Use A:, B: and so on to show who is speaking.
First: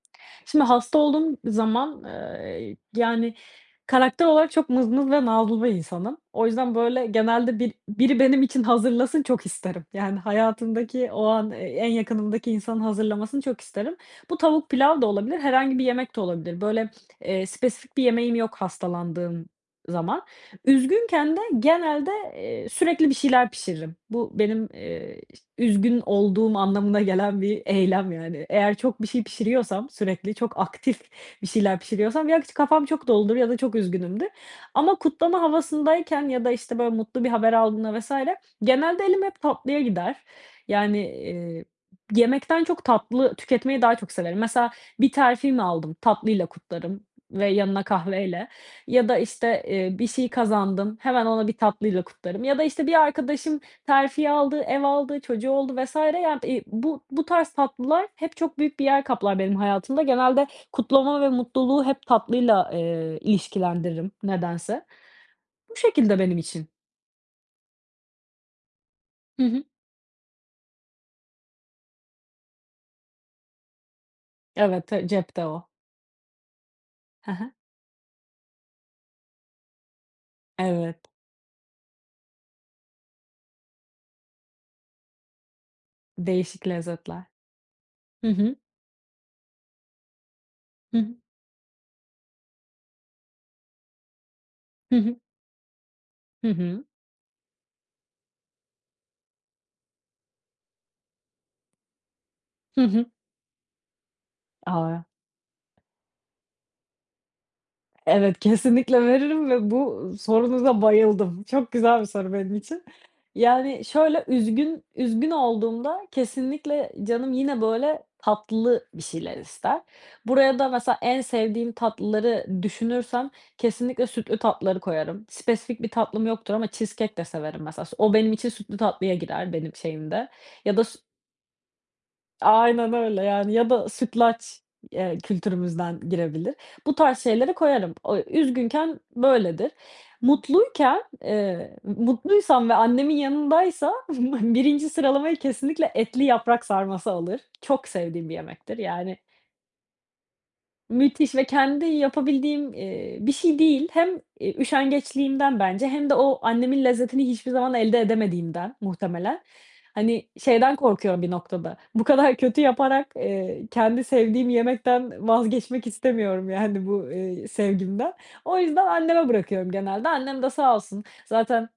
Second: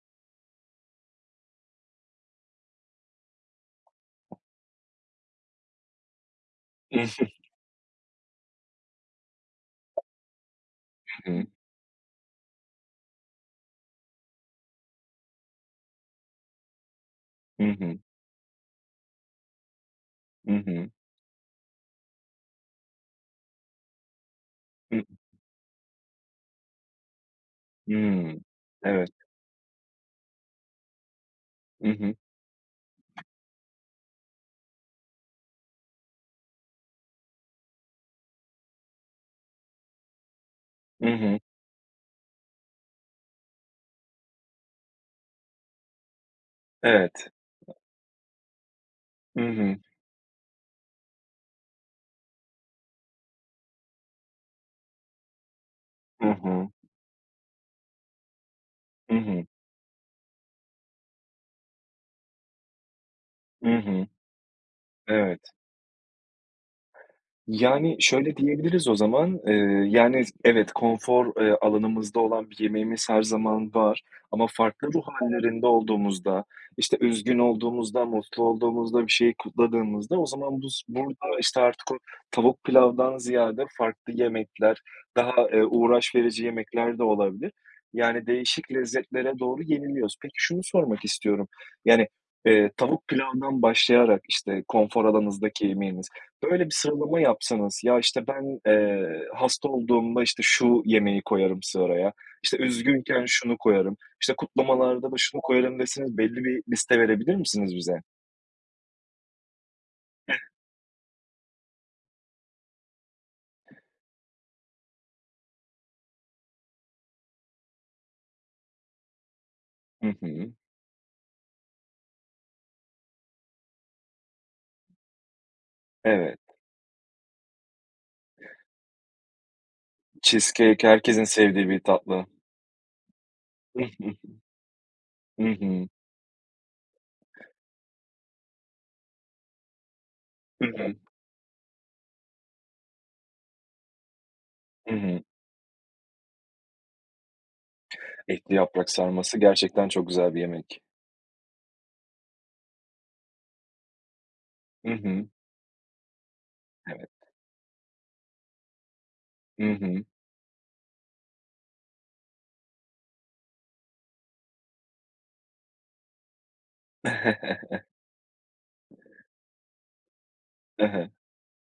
A: Şimdi hasta olduğum zaman, ııı, yani, karakter olarak çok mızmız ve nazlı bir insanım. O yüzden,
B: I
A: böyle,
B: hı.
A: genelde bil biri benim için hazırlasın çok isterim. Yani, hayatımdaki o
B: Hımm.
A: an e en yakınımdaki insanın hazırlamasını çok isterim. Bu tavuk pilav da olabilir herhangi bir yemek de olabilir, böyle, eee,
B: Hı
A: spesifik
B: hı.
A: bir yemeğim yok hastalandığım zaman.
B: Hı hı.
A: Üzgünken de genelde, eee, sürekli bir şeyler pişiririm. Bu benim,
B: Hıh.
A: eee, iş üzgün olduğum anlamına gelen bir eylem
B: Hımm,
A: yani. Eğer çok bir
B: evet.
A: şey pişiriyorsam sürekli, çok aktif bir şeyler
B: Hı hı.
A: pişiriyorsam ya, ç kafam çok doludur ya da çok üzgünümdür ama kutlama havasındayken ya da, işte, böyle, mutlu bir haber aldığımda vs. genelde elim hep tatlıya gider, yani,
B: Hı hı.
A: eee, yemekten çok tatlı tüketmeyi daha çok severim. Mesela bir terfi mi aldım? Tatlıyla kutlarım
B: Evet.
A: ve yanına kahveyle ya da,
B: Hı
A: işte,
B: hı.
A: eee, bir şey kazandım, hemen onu bir tatlıyla kutlarım ya da, işte, bir arkadaşım terfi aldı, ev aldı, çocuğu oldu vs.
B: Hı
A: yani, eee,
B: hı.
A: bu bu tarz tatlılar hep çok büyük bir yer
B: Hı
A: kaplar
B: hı.
A: benim hayatımda. Genelde kutlama ve mutluluğu hep tatlıyla, eee,
B: Hı hı.
A: ilişkilendiririm nedense.
B: Evet.
A: Bu şekilde benim için.
B: Yani, şöyle diyebiliriz o zaman,
A: Hı
B: eee,
A: hı.
B: yani, s evet, konfor, eee, alanımızda olan bir yemeğimiz her zaman var, ama farklı
A: Evet,
B: ruh
A: e cepte
B: hâllerinde
A: o.
B: olduğumuzda, işte,
A: He
B: üzgün
A: he.
B: olduğumuzda, mutlu olduğumuzda, bir şeyi kutladığımızda o zaman bus
A: Evet.
B: burada, işte, artık o tavuk pilavdan ziyade farklı yemekler daha, eee, uğraş verici
A: Değişik
B: yemekler de
A: lezzetler.
B: olabilir. Yani,
A: Hı hı.
B: değişik lezzetlere doğru yeniliyoruz. Peki, şunu
A: Hı
B: sormak
A: hı.
B: istiyorum, yani, eee, tavuk pilavdan başlayarak, işte,
A: Hı
B: konfor
A: hı.
B: alanınızdaki yemeğiniz,
A: Hı
B: böyle bir
A: hı.
B: sıralama yapsanız "Ya, işte, ben, eee, hasta olduğumda, işte, şu yemeği koyarım sıraya, işte,
A: Hı hı.
B: üzgünken şunu koyarım, işte,
A: A.
B: kutlamalarda da şunu koyarım." deseniz belli bir liste verebilir misiniz bize?
A: Evet, kesinlikle veririm ve bu sorunuza bayıldım. Çok güzel bir soru benim için. Yani, şöyle, üzgün üzgün olduğumda kesinlikle canım yine, böyle, tatlı bir şeyler ister.
B: Hı hı.
A: Buraya da mesela en sevdiğim tatlıları düşünürsem kesinlikle sütlü tatlıları koyarım. Spesifik bir tatlım
B: Evet.
A: yoktur ama cheesecake de severim mesela s o benim için sütlü tatlıya girer benim şeyimde ya
B: Cheesecake
A: da s
B: herkesin sevdiği bir tatlı.
A: Aynen öyle, yani, ya da sütlaç, eee,
B: Hı hı.
A: kültürümüzden girebilir. Bu tarz şeyleri koyarım. O Üzgünken böyledir.
B: Hı hı.
A: Mutluyken, eee, mutluysam ve annemin yanındaysam 1'inci
B: Hımm.
A: sıralamayı kesinlikle etli yaprak sarması alır. Çok sevdiğim bir
B: Etli
A: yemektir
B: yaprak
A: yani
B: sarması gerçekten çok güzel bir yemek.
A: Müthiş ve kendi yapabildiğim, eee, bir şey değil. Hem, iii,
B: Hı hı.
A: üşengeçliğimden bence hem de o annemin
B: Evet.
A: lezzetini hiçbir zaman elde edemediğimden muhtemelen.
B: Hı hı.
A: Hani, şeyden korkuyorum bir noktada bu kadar kötü yaparak, eee, kendi sevdiğim yemekten vazgeçmek istemiyorum, yani, bu, eee, sevgimden. O yüzden anneme bırakıyorum genelde. Annem de sağ
B: He
A: olsun
B: he.
A: zaten